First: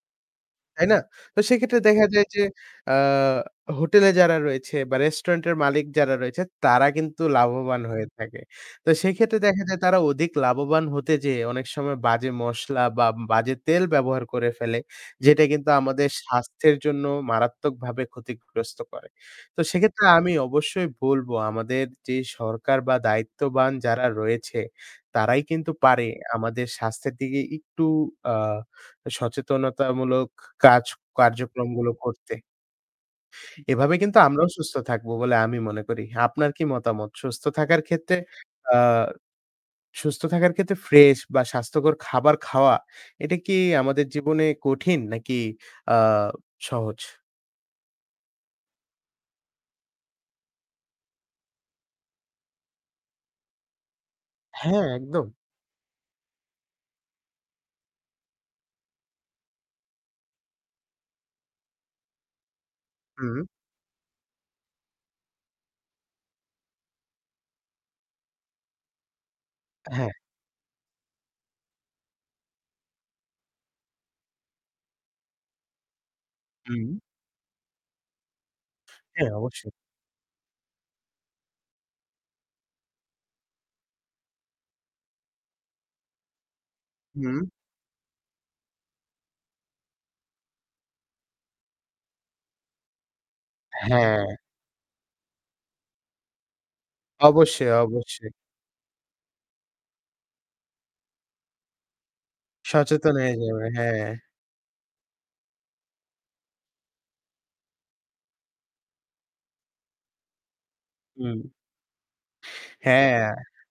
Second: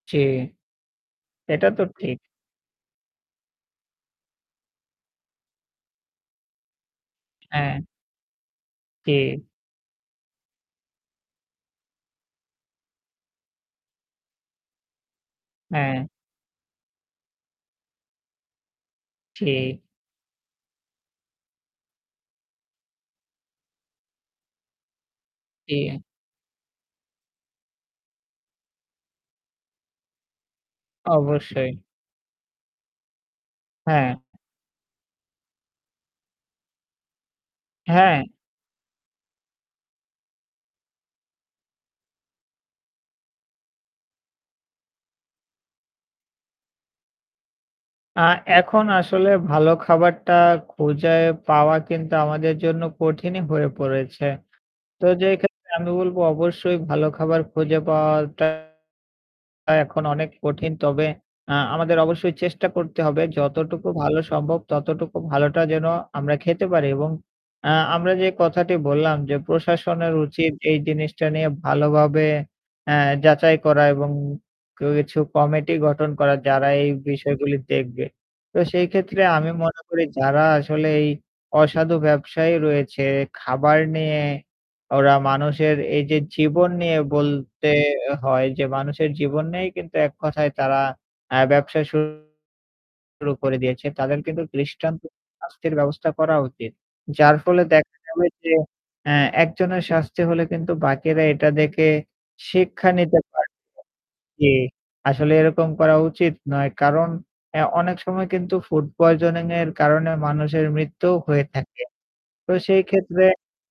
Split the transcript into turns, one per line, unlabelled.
জি।
তাই না? তো
এটা
সেক্ষেত্রে
তো
দেখা
ঠিক।
যায় যে, অ্যা হোটেলে যারা রয়েছে বা restaurant এর মালিক যারা রয়েছে তারা কিন্তু লাভবান
অ্যা
হয়ে থাকে। তো সেক্ষেত্রে
কি।
দেখা যায় তারা অধিক লাভবান হতে যেয়ে অনেক সময় বাজে মসলা বা বাজে তেল ব্যবহার করে ফেলে, যেটা কিন্তু
অ্যা
আমাদের স্বাস্থ্যের জন্য মারাত্মকভাবে ক্ষতিগ্রস্ত করে। তো
ঠি
সেক্ষেত্রে আমি অবশ্যই বলব আমাদের যে সরকার বা দায়িত্ববান যারা রয়েছে তারাই কিন্তু
জি।
পারে আমাদের স্বাস্থ্যের দিকে একটু অ্যা সচেতনতামূলক কাজ,
অবশ্যই।
কার্যক্রমগুলো করতে। এভাবে
হ্যাঁ।
কিন্তু আমরাও সুস্থ থাকব বলে আমি মনে করি। আপনার কি মতামত? সুস্থ থাকার ক্ষেত্রে,
হ্যাঁ।
অ্যা সুস্থ থাকার ক্ষেত্রে fresh বা স্বাস্থ্যকর খাবার খাওয়া এটা কি আমাদের জীবনে কঠিন নাকি অ্যা সহজ?
আ এখন আসলে ভালো খাবারটা খুজে পাওয়া কিন্তু আমাদের জন্য কঠিনই হয়ে পড়েছে।
হ্যাঁ,
তো যে
একদম।
ক্ষেত্রে আমি বলব অবশ্যই ভালো খাবার খুঁজে পাওয়াটা এখন অনেক কঠিন। তবে আ আমাদের অবশ্যই চেষ্টা করতে হবে
উম
যতটুকু ভালো সম্ভব ততটুকু ভালোটা যেন আমরা খেতে পারি। এবং আ আমরা যে কথাটি বললাম, যে
হ্যাঁ।
প্রশাসনের উচিত এই জিনিসটা নিয়ে ভালোভাবে আ যাচাই করা এবং কিছু committee গঠন করা যারা এই
উম
বিষয়গুলি দেখবে। তো সেইক্ষেত্রে
হ্যাঁ,
আমি
অবশ্যই।
মনে করি যারা আসলে এই অসাধু ব্যবসায়ী রয়েছে খাবার নিয়ে ওরা মানুষের এইযে জীবন নিয়ে
হুম।
বলতে হয়, যে মানুষের জীবন নিয়েই কিন্তু এককথায় তারা অ্যা ব্যবসা শুরু করে দিয়েছে। তাদের
হ্যাঁ।
কিন্তু দৃষ্টান্ত শাস্তির ব্যবস্থা করা উচিত। যার ফলে
অবশ্যই,
দেখা যাবে
অবশ্যই।
যে অ্যা একজনের শাস্তি হলে কিন্তু বাকিরা এটা দেখে শিক্ষা
সচেতন
নিতে
হয়ে
পারবে
যাবে, হ্যাঁ।
জি, আসলে এরকম করা উচিত নয়। কারণ অ্যা অনেক সময় কিন্তু food poisoning এর কারণে মানুষের মৃত্যুও হয়ে
উম
থাকে। তো সেইক্ষেত্রে
হ্যাঁ।